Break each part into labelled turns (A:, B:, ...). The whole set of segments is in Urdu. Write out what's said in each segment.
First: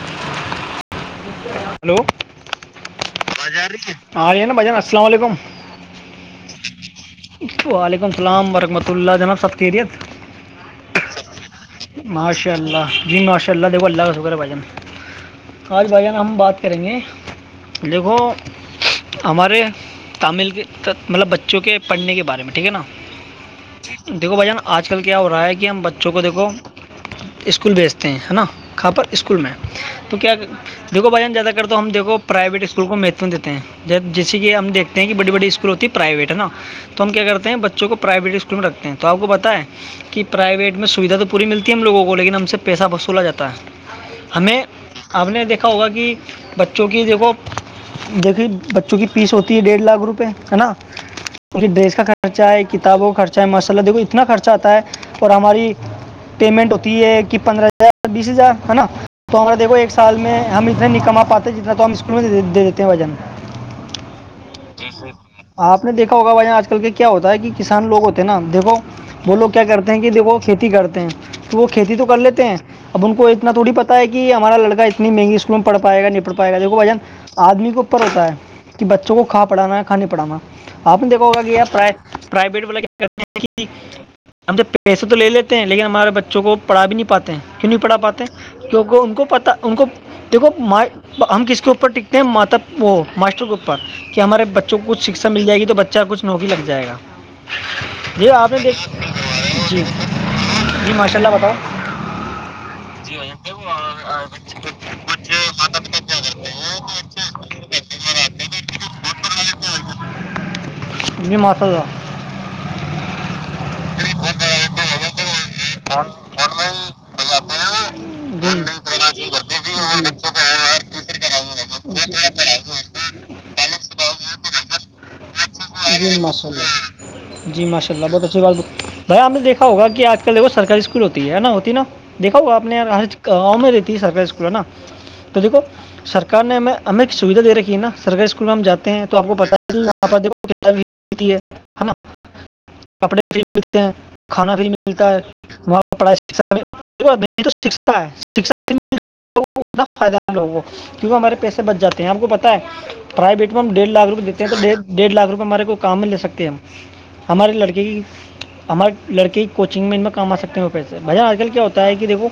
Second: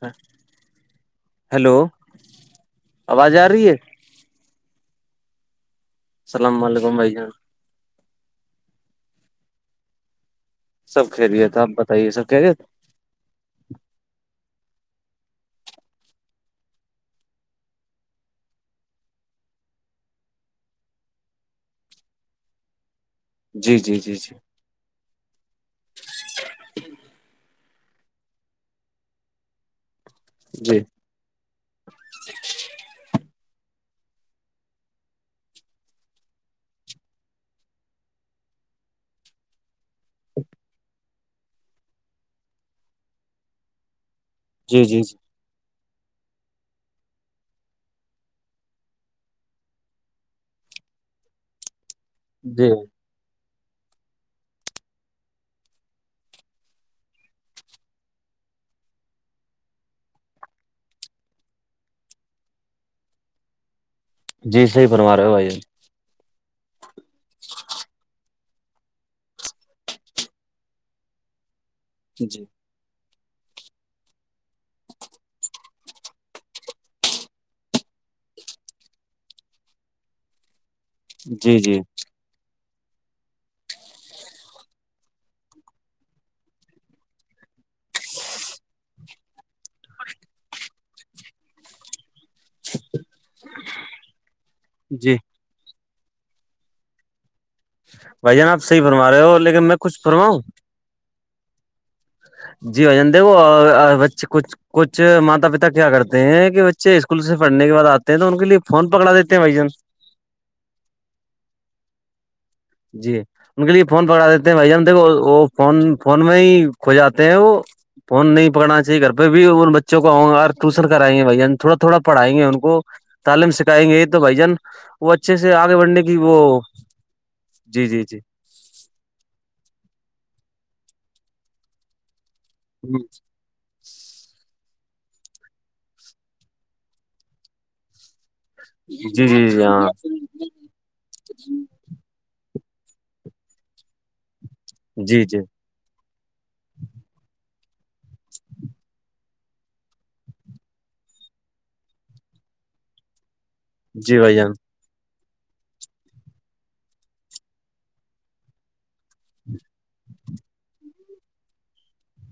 A: ہاں
B: ہلو
A: آواز آ رہی ہے
B: ہ رہ نا بجان السلام علیکم
A: السلام علیکم بھائی جان
B: وعلیکم السلام ورحمۃ اللہ جناب سب خیریت
A: سب خیریت آپ بتائیے سب
B: ماشاء
A: خیریت
B: اللہ جی ماشاء اللہ د اللہ کا سے بجن آج بھائی جانا ہم بات کریں گے دیکھو ہمارے تامل کے مطلب بچوں کے پڑھنے کے بارے میں ٹھیک ہے نا
A: جی جی جی جی
B: دیکھو بھائی جان آج کل کیا ہو رہا ہے کہ ہم بچوں کو دیکھو اسکول بھیجتے ہیں ہے نا کاں پر اسکول میں تو کیا
A: جی
B: دھو بھائیان زیادہ تو ہم دیکو پرائیویٹ اسکول کو مہتو دیتے ہیں جب جیسے کہ ہم دیکھتے ہیں کہ بڑی بڑی اسکول ہوتی ہے پرائیویٹ ہے نا تو ہم کیا کرتے ہیں بچوں کو پرائیویٹ اسکول میں رکھتے ہیں تو آپ کو بتیں کہ پرائیویٹ میں سویدھا تو پوری ملتی ہے ہم لوگوں کو لیکن ہم سے پیسہ وصولا جاتا ہے ہمیں
A: جی جی
B: ہم نے دیکھا ہوگا کہ بچوں کی دیکھو دیکھیے بچوں کی فیس ہوتی ہے ڈیڑھ لاکھ روپئے ہے نا اس ڈریس کا خرچہ ہے
A: جی
B: کتابوں کا خرچہ ہے ماسءلہ دیکھو اتنا خرچہ آتا ہے اور ہماری پیمنٹ ہوتی ہے کہ پندرہ ہزار بیس ہزار ہے نا تو ہما دیکھو ایک سال میں ہم اتنا نہیں کما پاتے جتنا تو ہم اسکول میں دے دیتے ہیں وزن
A: جی صحیح فرما رہے ہو بھائی جان
B: آپ نے دیکھا ہوگا بھائی آج کل کے کیا ہوتا ہے کہ کسان لوگ ہوتے ہیں نا دیکھو وہ لوگ کیا کرتے ہیں کہ دیکھو کھیتی کرتے ہیں تو وہ کھیتی تو کر لیتے
A: جی
B: ہیں اب ان کو اتنا تھوڑی پتتا ہے کہ ہمارا لڑکا انی مہنگی اسکول میں پڑھ پائے گا نہیں پڑھ پائے گا جو وہ وھہن آدمی کے اوپر ہوتا ہے کہ بچوں کو کھا پڑانا ہے کھا نہیں پڑانا آپ نے دیکھا ہوگا کہ
A: جی
B: یار
A: جی
B: پر پرائیویٹ والا کیا کرتے ہیں ہم تو پیسے تو لے لیتے ہیں لیکن ہمارے بچوں کو پڑھ بھی نہیں پاتے ہیں کیوں نہیں پڑھا پاتے کیونکہ ان کو پتا ان کو دیکھو م ہم کس کے اوپر ٹکتے ہیں ماتا وہ ماسٹر کے اوپر کہ ہمارے بچوں کو کچھ
A: جی
B: شکھا مل جائے گی تو بچہ کچھ نوکری لگ جائے گا جی
A: بھائی جان
B: نے
A: آپ صحی
B: دیکھ
A: فرما رہے ہو لیکن میں
B: جی
A: کچھ فرماؤں
B: جی ماشاء اللہ بتاؤ
A: جی وج کچھ کچھ ماتا پتا کیا کرتے ہیں کہ بچے اسکول سے پڑھنے کے بعد آتے ہیں تو ان کے لیے فون پکڑا دیتے ہیں بھائی جان
B: جی ماتا ہوا
A: جی ان کے لیے فون پکڑا دیتے ہیں بھائی ہم دیکھو وہ فون فون میں ہی کھ جاتے ہیں وہ فون نہیں
B: جی
A: پکانا صی کر پہ بھی ان بچوں کوؤں ٹیوشن کرائیں گے بھ تھوا تھڑا پڑھائیں گے ان کو تعلیم سکھائیں گے یہ تو بھائی جان وہ اچھے سے آگے بڑھنے کی
B: جی
A: وہ
B: ماشاء اللہ جی ماشاء اللہ بہت اچھی باتھیا آپ نےیکھا ہوا کہ آج کل دیکو سرکاری اسکول ہوتی ہے نا ہوتی نا دیکھو آ نےج ا میں رہتی سر اسکول ہے نا تو دیکھو سرار نے ہمیں ہمیں سویدھا دے رکھی ہے نا سرکاری اسکول اسکول میں ہم جاتے ہیں تو آپ
A: جی
B: کو
A: جی
B: پتا
A: جی ہاں
B: ہے کہتی ہے نا کپڑے فری ملتے ہیں کھانا فری ملتا ہے
A: جی جی
B: وہاں پڑھ توا ہے فائدہ لوگوں کو کیونکہ ہمارے پیسے بچ جاتے ہیں آپ کو پتہ ہے پرائیوی میں ہم ڈیھ لاکھ
A: جی
B: روپئے
A: بھائی
B: دتے ہیں
A: جان
B: تو ڈیھ لاکھ روپئے ہمے کو کام میں ل سکتے ہیں ہم ہمارے لڑکے کی ہمارے لڑکے کی کوچنگ میں ان میں کما سکتے ہیں وہ پیسے بھ آج کل کیا ہوتا ہے کہ دیکھو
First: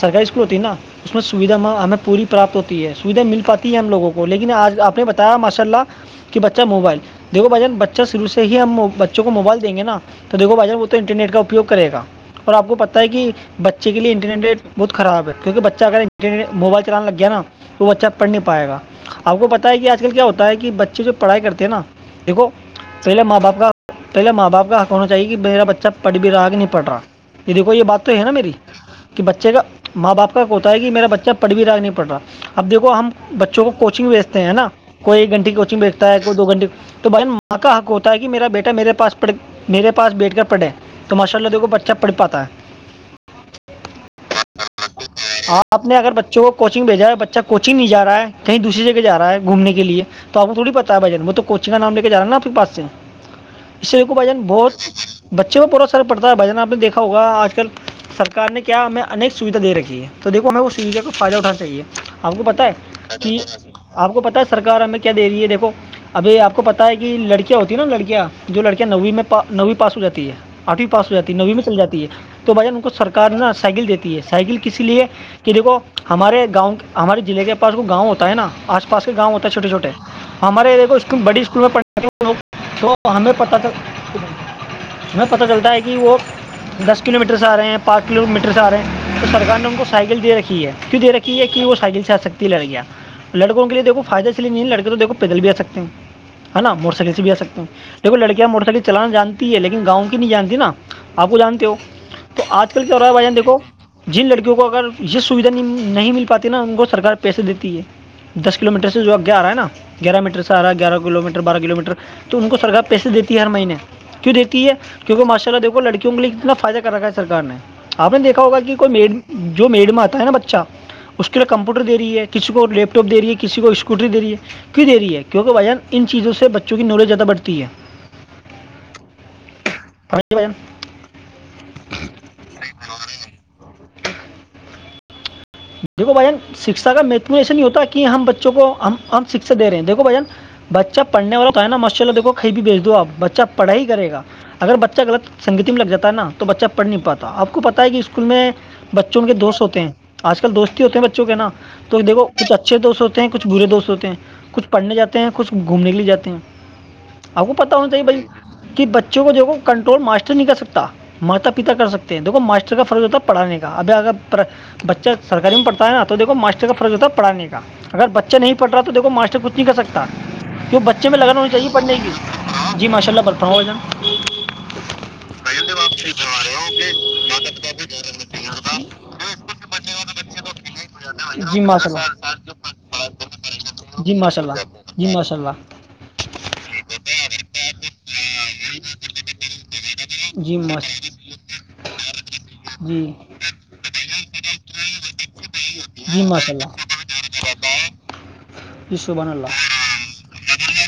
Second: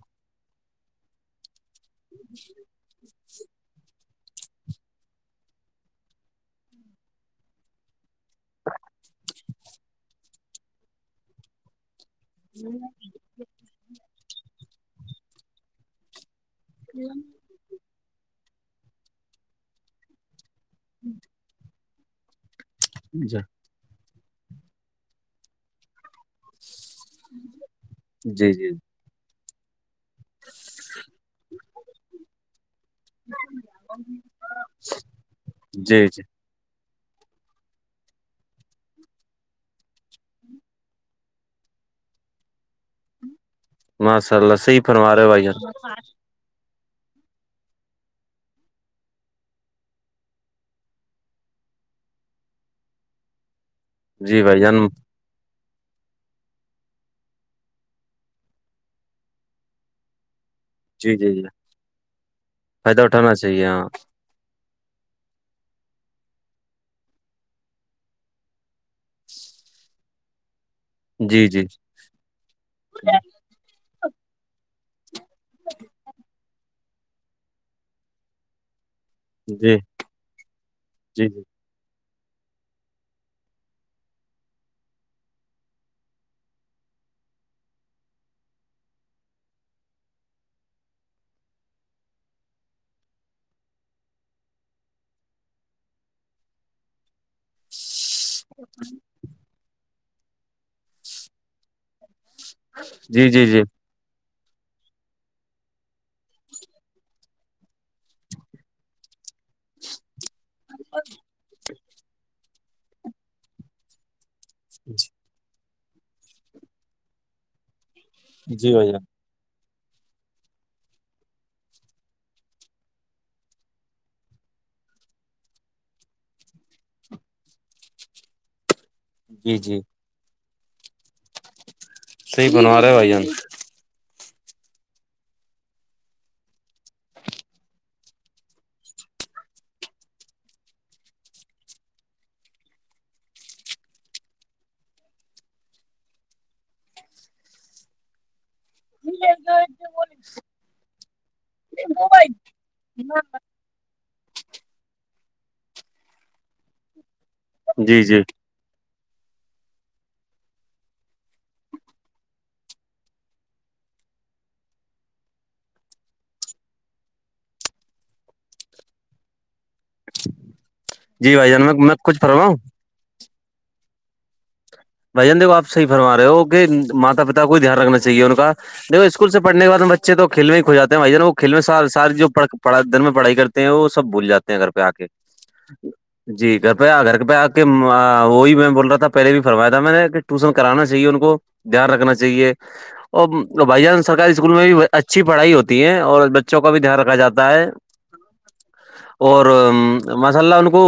B: سرکاری اسکول ہوتی نا اس میں سویدھااں ہمیں پوری پراپت ہوتی ہے سویدھا مل پاتی ہے ہم لوگوں کو لیکن آج آپ نے بتایا ماشاء اللہ کہ بچہ موبائل دیکو بھائیان بچہ شروع سے ہی ہم بچوں کو موبائل دیں گے نا تو دیکو بھائی جان وہ تو انٹرنیٹ کا اپیو کر گا اور آ کو پتا ہے کہ بچے کےے انٹرنیٹ بہت خراب ہے کیونکہ بچہ اگر انرٹ موبائل چلنا لگے نا وہ بچہ پڑھ نہیں پائے گا آپ کو پت ہے کہ آج کل کیا ہوتا ہے کہ بچے جو پڑھائی کرتے ہیں نا دیکھو پہلے ماں
A: جی
B: باپ کا پہلے ماں باپ کا حق ہونا چاہیے کہ میرا بچہ پڑھ بھی رہا کہ نہیں پڑھ رہا یہ دیکھو یہ بات تو ہے نا
A: جی
B: میری
A: جی
B: کہ بچے کا ماں باپ کا ہوتا ہے کہ میرا بچہ پڑھ بھی رہا نہیں پڑ رہا اب دیکو ہم بچوں کوچنگ بیچتے ہیں ہے نا کوئی ایک گھنٹیے کوچنگ
A: جی
B: بیچتا ہے
A: جی
B: کوئی دو گھنٹے کی تو بائی ماں کا حق ہوتا ہے کہ میرا بیٹا میرے پاس بیٹھ کر پڑھے تو ماشاء اللہ دھ کو بچہ پڑھ پاتا ہے
A: ماشاء اللہ صحی فرما رہے ہو بھائی
B: جو وہ کوچنگ بھیجا ہے بچہ کوچنگ نہیں جا رہا ہے کہیں دوسری جگہ جا رہا ہے گھومنے کے لیے تو آپ کو تھوڑ پتا ہے بھائین میں تو کوچن کا نام ل کے جا نا اپنے پس سے
A: [inaudible]
B: اسقو بھ
A: جی
B: جان
A: بھائی
B: بہت بچوں میں پورا اثر پڑتا ہے بھ جان آپ نے دیکھا ہوگا آج کل سرکار نے کیا ہمیں ا سیدھا دے رک ہے تویکو ہمیں اس انزے کو
A: جی جی
B: فائدہ
A: جی
B: اٹھانا چاہیے آپ کو پتاہ
A: فائدہ
B: ہے
A: اٹھانا
B: کہ
A: چاہیے ہاں
B: آپ کو پتا ہے سرکار ہمیں کیا دے رہی ہے دیکھو ابھی آپ کو پتا ہے کہ لڑکیاں ہوتی ہے نا لڑکیاں جو لڑکیا نوو میںا نویں پاس ہو جاتی ہے آٹویں پا ہو جاتی ہے
A: جی
B: نویں میں
A: جی
B: چل جات ہے تو بھائیان ان کو سرار نا سائیکل دی ہے سائیکل کسی لیے کہ دیکو ہمارے گاؤں ہمارے ضلع کے پاس وہ گاؤں ہوتا ہے نا آج کل اس گؤ ہوتا ہے چوٹے
A: جی
B: چوٹے ہمارےے کو اس
A: جی
B: بڑی
A: جی
B: اسکول میں پڑھے ہمیں پت تھا ہمیں پتہ چلتا ہے کہ وہ دس کلو میٹر سے آ رہے ہیں پانچ کلو میٹر سے آ رہے ہیں تو سرک نے ان کو سائیکل دے رکھی ہے کیوں دے رکھی ہے کہ وہ سائیکل سے آ سکتی ہے لڑ گیا لڑکوں کے لی دیکھو فائدہشی ل نہیں ہے لڑکے تو دھو پیدل بھی آ سکتے ہیں ہے نا موٹر سائیکل سے بھی آ سکتے دیکھو لڑکیاں موٹر سائیکل چلانا جانتی ہے لیکن گاؤں کی نہیں جانتی نا آپ کو جانتے ہو تو آج کل کیا ہو رہا ہے
A: جی
B: بھائیان
A: جی
B: دیکو
A: جی
B: جن لڑکیوں کو اگر یہ سویدھا نہیں مل پاتی نا ان کو سرک پیسے دیتی ہے دس کلو میٹر سے جو اگ گے آ رہا ہے نا گیارہ میٹر سے رہا گارہ کلو میٹر بارہ کلو میٹر تو ان کو سرکار پیسے دیتی ہےر مہینے کیوں دیتی ہے کیونکہ ماشاء اللہ دیکھو لڑکوں کے لیے کتنا فائدہ کر رکھا ہے سرار نے آپ نے دیکھا ہوگا
A: جی
B: کی
A: بھیا
B: جو میڈ میں آتا ہے نا بچہ اس کے لیے کمپیوٹر د رہی ہے کسی کو لیپ ٹاپ دے رہی ہے کسی کو اسکوٹری دے رہی ہے کیوں د رہی ہے کیونکہ بان ان چیزوں سے بچوں کی نالجیادہ بڑھتی ہے
A: جی جی
B: پرائی بن
A: صحی بنو رہے بھائی جان
B: دیکھو بھائین شکشا کا مہتو ایسے نہیں ہوتا کہ ہم بچوں کو ہم شکشا دے رہے ہیں دھو بھائین بچہ پڑھنے والوں کا ہے نا ماشاء اللہ دیکو کیں بھیج دو آ بچہ پڑھ ہی کرےا اگر بچہ غلط سنگتی میں لگ جاتا نا تو بچہ پڑھ نہیں پاتا آپ کو پتہ ہے کہ اسکول میں بچوں کے دوست ہوتے ہیں آج کل دوست ہی ہوتے ہیں بچوں کے نا تو دھو کچھ اچھے دوست ہوتے ہیں کچھ برے دوست ہوتے ہیں کچھ پڑھنے جاتے ہیں کچھ گھومنے کے لیے جاتے ہیں آپ کو پتا ہونا
A: جی
B: چاہیے
A: جی
B: بھائی کہ بچوں کو دیکھو کنٹرول ماسٹر نہیں کر سکتا ماتا پتا کر سکتے ہیں دیکھو ماسٹر کا فرض ہوتا ہے پڑانے کا ابھی اگر بچہ سرکاری میں پڑتا ہےا تو دیکو ماسٹر کا فرض ہوتا پڑھانے کا اگر بچہ نہیں پڑ رہا تو دیکھو ماسٹر کچھ نہیں کر سکتا کیوں بچے میں
A: جی
B: لگن ہونی
A: بھائی جان
B: چاہیے
A: میں
B: پڑھنے
A: میں کچھ فرماؤں
B: کی جی ماشاء اللہ برپ ہو جان
A: بھجن دو آ صح فرما رہ ہو کہ ماتا پتا کو بھی دھیان رکھنا چاہیے ان کا دیکو اس اسکول سےڑھنے کے بعد بچے تو کھیل میں ہی کھ جاتے ہیں بھائی جن وہ کھیل میں
B: جی ماشاء اللہ
A: ساری جوڑھ دن میں پڑھائی کرتے ہیں وہ سب
B: جی
A: بھول
B: ماشاء
A: جات ہیں
B: اللہ
A: گھر پہ آ کے
B: جی ماشاء اللہ
A: جی گپیا کر کے پ کہ وہی میں بول رہا تھا پہلے بھی فرمایا تھا میں نے کہ ٹیوشن
B: جی
A: کرانا چاہیے
B: ماشاء
A: ان کو دھیان رکھنا چاہیے
B: جی
A: اور بھائی جان سر اسکول میں بھی اچھی پڑھائی ہوتی ہے
B: جی
A: اور
B: ماشاء
A: بچوں
B: اللہ
A: کا بھی دھیان رکھا جا ہے
B: جی سبحان
A: اور
B: اللہ
A: ماشاء اللہ ان کو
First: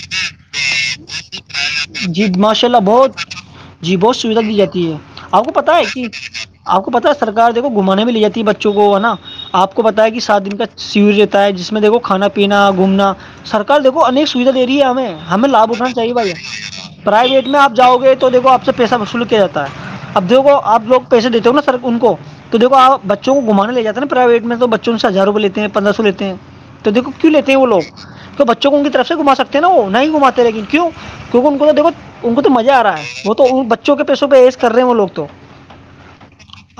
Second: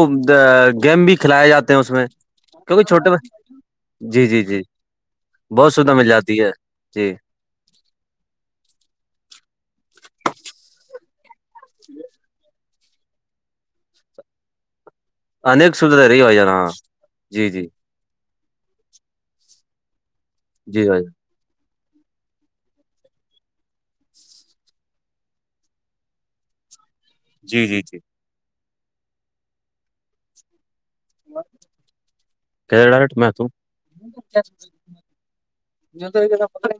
A: گیم بھی کھلائے جاتے ہیں اس میں
B: جی ماشاء اللہ
A: کیونکہ چھوٹے بچ-
B: بہت جی بہت سویدھا دی جاتی ہے آپ کو
A: بہت
B: پتا ہے
A: سویدھا
B: کہ
A: مل جاتی ہے
B: آپ کو پتا
A: جی
B: ہے سرار دیکھو گھمانے بھی لے جاتی بچوں کو ہے نا آپ کو پتا ہے کہ سات دن کا سور رہتا ہے جس میں دیکھو کھانا پینا گھومنا سرکار دیکو انیک سویدھا دے رہی ہے ہمیں ہمیں لابھ
A: انیک
B: اٹھانا
A: سویدھا دے رہی ہے
B: چاہےھیا
A: بھائی جان ہاں
B: پرائیویٹ
A: جی
B: میں
A: جی
B: آپ جاؤ گے تو دیکھو آپ سے پیسہ وصول کیا جاتا ہے اب د آ
A: جی
B: لوگ
A: بھائی جان،
B: پیسے دیتے ہو نا سر ان کو تو دو آپ تو گھمانے جا نا پرائیویٹ میں تو بچوں سے ہزار روپئے لیتے ہیں پندرہ سو لیتے ہیں تو دیکو کیوں لیتے ہیں وہ
A: جی جی
B: لگ
A: جی
B: تو بچوں کو ان کی طرف سے گھما سکتے نا وہ نہیں گھماتتے لیکن کیوں کیکہ ان کو تو دھو ان کو تو مزہ آ
A: کیسے
B: رہا ہے
A: ڈائریکٹ میں
B: وہ تو
A: ہوں۔
B: ان بچوں کے پیسوں پہ ایز کر رہے ہیں وہ لوگ تو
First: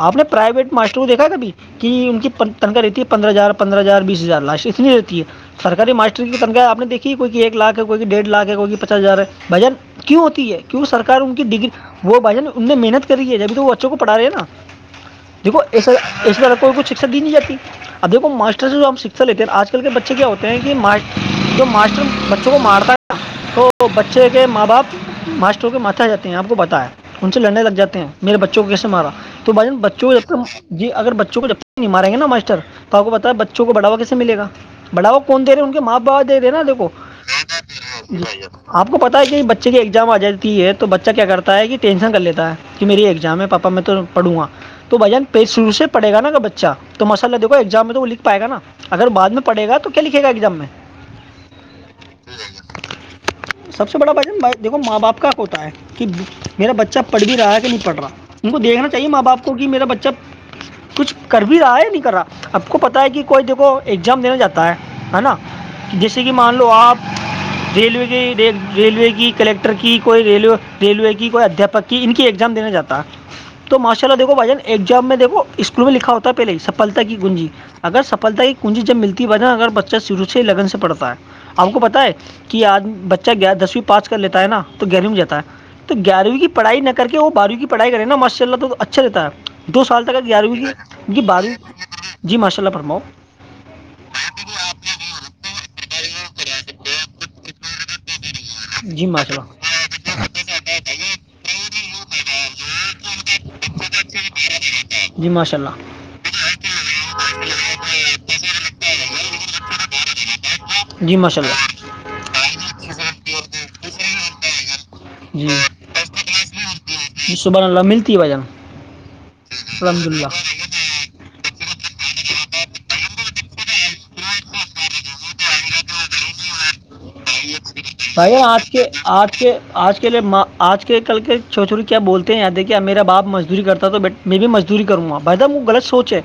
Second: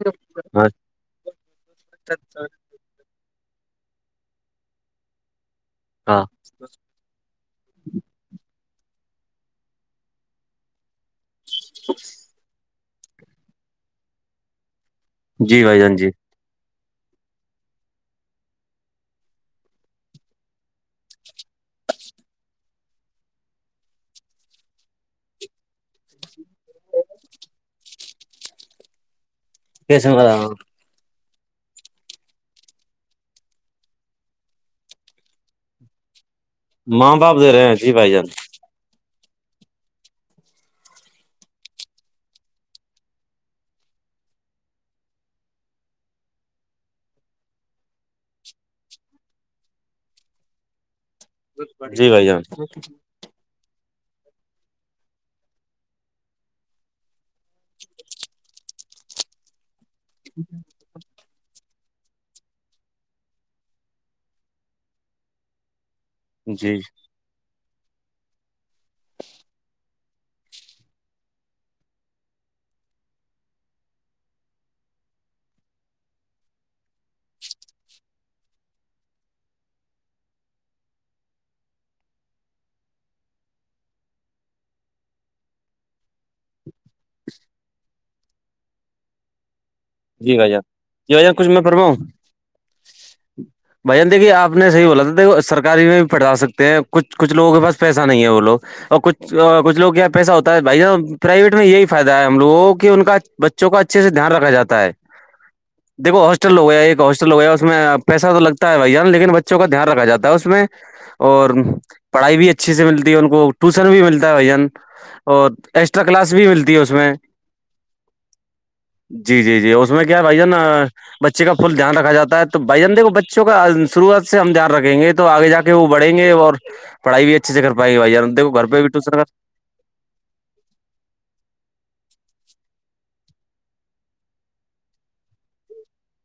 B: آپ نے
A: ہاں
B: پرائیویٹ ماسٹر دیکھ بھی کہ ان کی تنخاہ رہتی ہے پندرہ ہزار پندرہ ہزار بیس ہزار لاش اتنی رہتی ہے سرکاری
A: ہاں
B: ماسٹری کی تنخاہ آپ نےیکھی کوئی ایک لاکھ ہے کوئی ڈیڑ لاکھ ہے کوئی جا رہا بھجن کیوں ہوتی ہے کیوں سرار ان کی ڈگری وہ بجن ان نے محنت کری ہے جبھی تو وہ بچوں کو پڑھا رہے ہیں نا دیکھو
A: جی بھائی
B: ایسا
A: جان جی
B: اس طرح کوئی کھ شکا دی نہیں جاتی اب دیکو ماسٹر سے جو ہم شکھا لیتے ہیں آج کل کے بچے کیا ہوتے ہیں کہ جو ماسر بچے کو مارتا ہے نا تو بچے کے ماں باپ ماسٹر کے ماتے آ جاتے ہیں آپ کو بتا ہے ان سے لڑنے لگ جاتے ہیں میرے بچوں کو کیسے مارا تو بھائی جان
A: کیسے
B: بچوں
A: بتا
B: کو
A: رہا ہوں؟
B: ج جی اگر بچوں کو جبک نہیں ماریں گے ناٹر تو آپ کو پتا ہے بچوں کو بڑھا کیسے مل گا بڑاؤ کون دے ہیں ان کے ماں با دےا
A: ماں باپ د رہے ہیں جی بھائی جان
B: آپ کو پتا ہے کہ بچے کی ایگزام آ جاتی ہے تو بچہ کیا کرتا ہے کہ ٹینشن کر لیتا ہے کہ میری ایگزام ہے پاپا میں تو پڑوں گا تو بھجن پیج شرع سے پڑے گا نا بچہ تو ماء اللہ دیکو ایگزام میں تو وہ لکھ پائے گا نا اگر بعد میں پڑھے گا تو کیا لکھے گا ایگزام میں
A: جی بھائی جان
B: سب سے بڑا بجن دیکھو ماں باپ کا کو ہوتا ہے کہ میرا بچہ پڑھ بھی رہا ہے کہ نہیں پڑھ رہا ان کو دیکھنا چاہیے ماں باپ کو کہ میرا بچہ
A: جی
B: کچھ کر بھی رہا ہے یا نہیں کر رہا آپ کو پتاہ ہے کہ کوئی دیکھو ایگزام دینا جاتا ہے نا جیسے کہ مان لو
A: جی
B: آپ [unintelligible]
A: [inaudible]
B: ریلوے کی ریلوے کی کلیکٹر کی کوئی ریل ریلوے کی کوئی ادھپک [unintelligible] ان کی ایگزام دینے جاتا ہے تو ماشاء اللہ دھو بھائی جان ایکام [unintelligible] جب میں دیکھو اسکول میں لکھا ہوتا پہلے سفلتا کی گنجی اگر سفلتا کی کنجی جب ملتی ہو نا اگر بچہ شرو سے ہی لگن سے پڑتا ہے آپ کو پت ہے کہ آج بچہ گ دسویں پاس کر لیتا ہے نا تو گیارویں میں جاتا ہے تو گیارویں کی پڑھائی نہ کر کے وہ بارہویں کی پڑھائی کریں ناء اللہ تو اچھا رہتا ہے دو سال تک
A: جی بھائی جان
B: گیارہویں
A: جی
B: کیی
A: بھائی جان کچھ
B: بارہویں
A: میں فرماؤں
B: جی ماشاء اللہ فرماؤ
A: بھائی جان دیکھیے آ نے صحی بولا تھا سرکاری میں بھی پڑھا سکتے ہیں کچ کچھ لگوں کے پاس پیسہ نہیں ہے لو اور
B: جی
A: کچھ
B: ماشاء اللہ
A: کچھ لوگ کے یہاں پیسہ ہوتا ہے بھائی ج پرائیویٹ میں یہی فائدہ ہے ہم لو کو کہ ان کا بچہ [unintelligible] کو اچھے سے دھیان رکھااتا [unintelligible]
B: جی ماشاء اللہ [unintelligible]
A: دیکو ہاسٹل ہو گیا ایک ہاسٹل ہو گیا اس میں پیسہ تو لگتا ہے بھیاا لیکن بچوں کا دھیان رکھا جا ہے اس میں
B: جی ماشاء
A: اور
B: اللہ
A: پڑھائی بھی اچھیے سے ملتی ہے ان کو ٹیوشن بھی ملتا ہے بھن اور ایکسٹرا کلاس بھی ملتی ہے اس میں
B: سبحنے ملتی وجن
A: جی جی جی اس میں کیا بھائی نا بچے کا فل دھیان رکھا جاتا تو بھائی جانندے بچوں کا شروعات سے ہم دھیان رکھیں گے تو آگے جا کے وہ بڑیں گے اور پڑھائی بھی اچھے سے کر پائیں گے بائی
B: بھائی
A: دیکو گھر
B: آج
A: پہ
B: کے
A: بھی ٹوشن
B: آج کے آج کے لیےاں آج کے کل کے چو چھوی کیا بولتے ہیں یااں دیکھیے میرا باپ مزدوری کرتا تو بیٹا میں بھی مزدوری کروں گا بھائی وہ غلط سوچ ہے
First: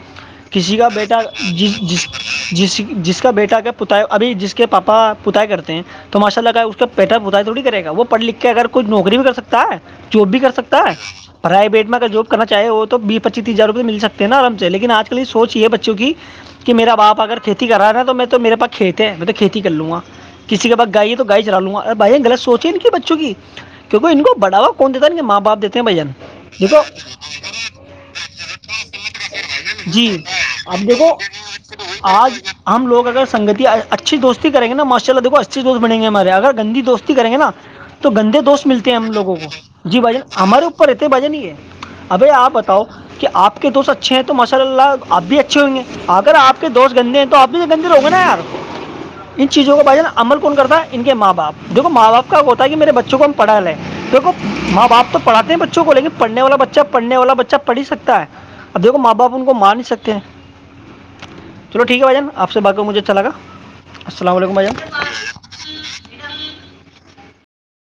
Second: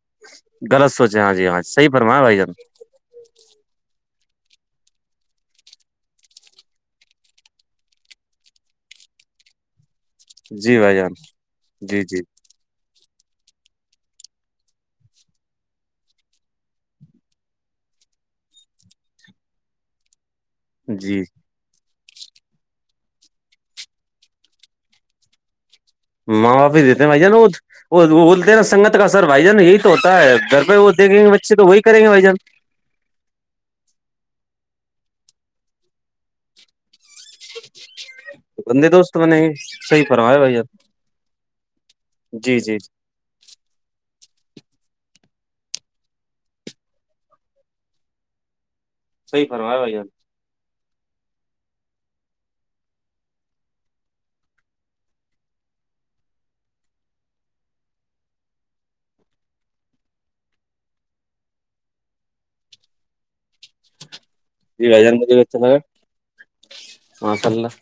B: کسی کا
A: غلط
B: بیٹا
A: سوچے ہاں جی ہاں
B: جس
A: صحیح
B: جس
A: فرمایا بھائی جان
B: جس جس کا بیٹا اگر پتا ابھی جس کے پاپا پتائے کرتے ہیں تو ماشاء اللہ اس کا پیٹرن بتتاائی تھوڑی کرے گا وہ پڑھ لکھ کے اگر کوئی نوکری بھی کر سکتا ہے جاب بھی کر
A: جی
B: سکتا ہے
A: بھائی جان
B: پرائی بیٹما
A: جی
B: کا
A: جی
B: جاب کرنا چاہے وہ تو بیسچی تیس ہزار روپئے مل سکتے نا آم سے لیکن آجل سوچ یہ ہے بچوں کی کہ میرا باپ اگر کھیتی کر رہا ہے نا تو میں تو میرے پاس کھیت ہے میں تو کھیتی کر لوں گا کسی کے پاس گائے بھی
A: جی
B: رہ لوںا ار بھائی غط سوچے کے بچوں کیونکہ ان کو بڑھا کون دیتا کے ماں باپ دیتے ہیں بھین
A: ماں باپ بھی دیتے ہیں بھائی نوود وہ وہ بولتے ہیں نا سگت کا سر بھائی جان یہی تو
B: جی
A: ہوتا ہے گھر پہ
B: اب
A: وہ
B: دیکھو
A: دیکیں گے بچے تو وہی کریں گے بھائی جان
B: آج ہم لوگ اگر سنگتی اچھی دوستی کریں گےاشاءلہ دیکو اچھی دوست بنیں گے ہمارے اگر گندی دوستی کریں گے نا تو تو گندے دوست
A: بندے
B: ملتے ہیں ہم لووں
A: بنیں گے
B: کو جی
A: صحیح
B: بھجن
A: فرمایا بھائی
B: ہمارے
A: جان
B: اوپر رہتے ہیں بھجن ہی ہے ابھ آپ
A: جی جی
B: بتاؤ کہ آپ کے دوست اچھے ہیں تو ماشاء اللہ آپ بھی اچھے ہوںیں گے اگر آپ کے دوست گندے ہیں تو آپ بھی گندے رہو گے نا یار
A: صحیح
B: ان چیزوں
A: فرمایا
B: کو
A: بھائی
B: بھ
A: جان
B: جانا عمل کرتا ان کے ماں باپ جو کہ ماں باپ کا ہوتا کہ میرے بچوں کو ہم پڑھا لیں دیکھو ماں باپ تو پڑھاتے ہیں بچوں کو لیکن پڑھنے والا بچہ پڑھنے والا بچہ پڑھ ہی سکتا ہے اب دیکھو ماں باپ ان کو مار نہیں سکتے ہیں چلو ٹھیک ہے بھائی جان آپ سے باقی مجھے اچھا لگا السلام علیکم بھائی جان
A: [inaudible]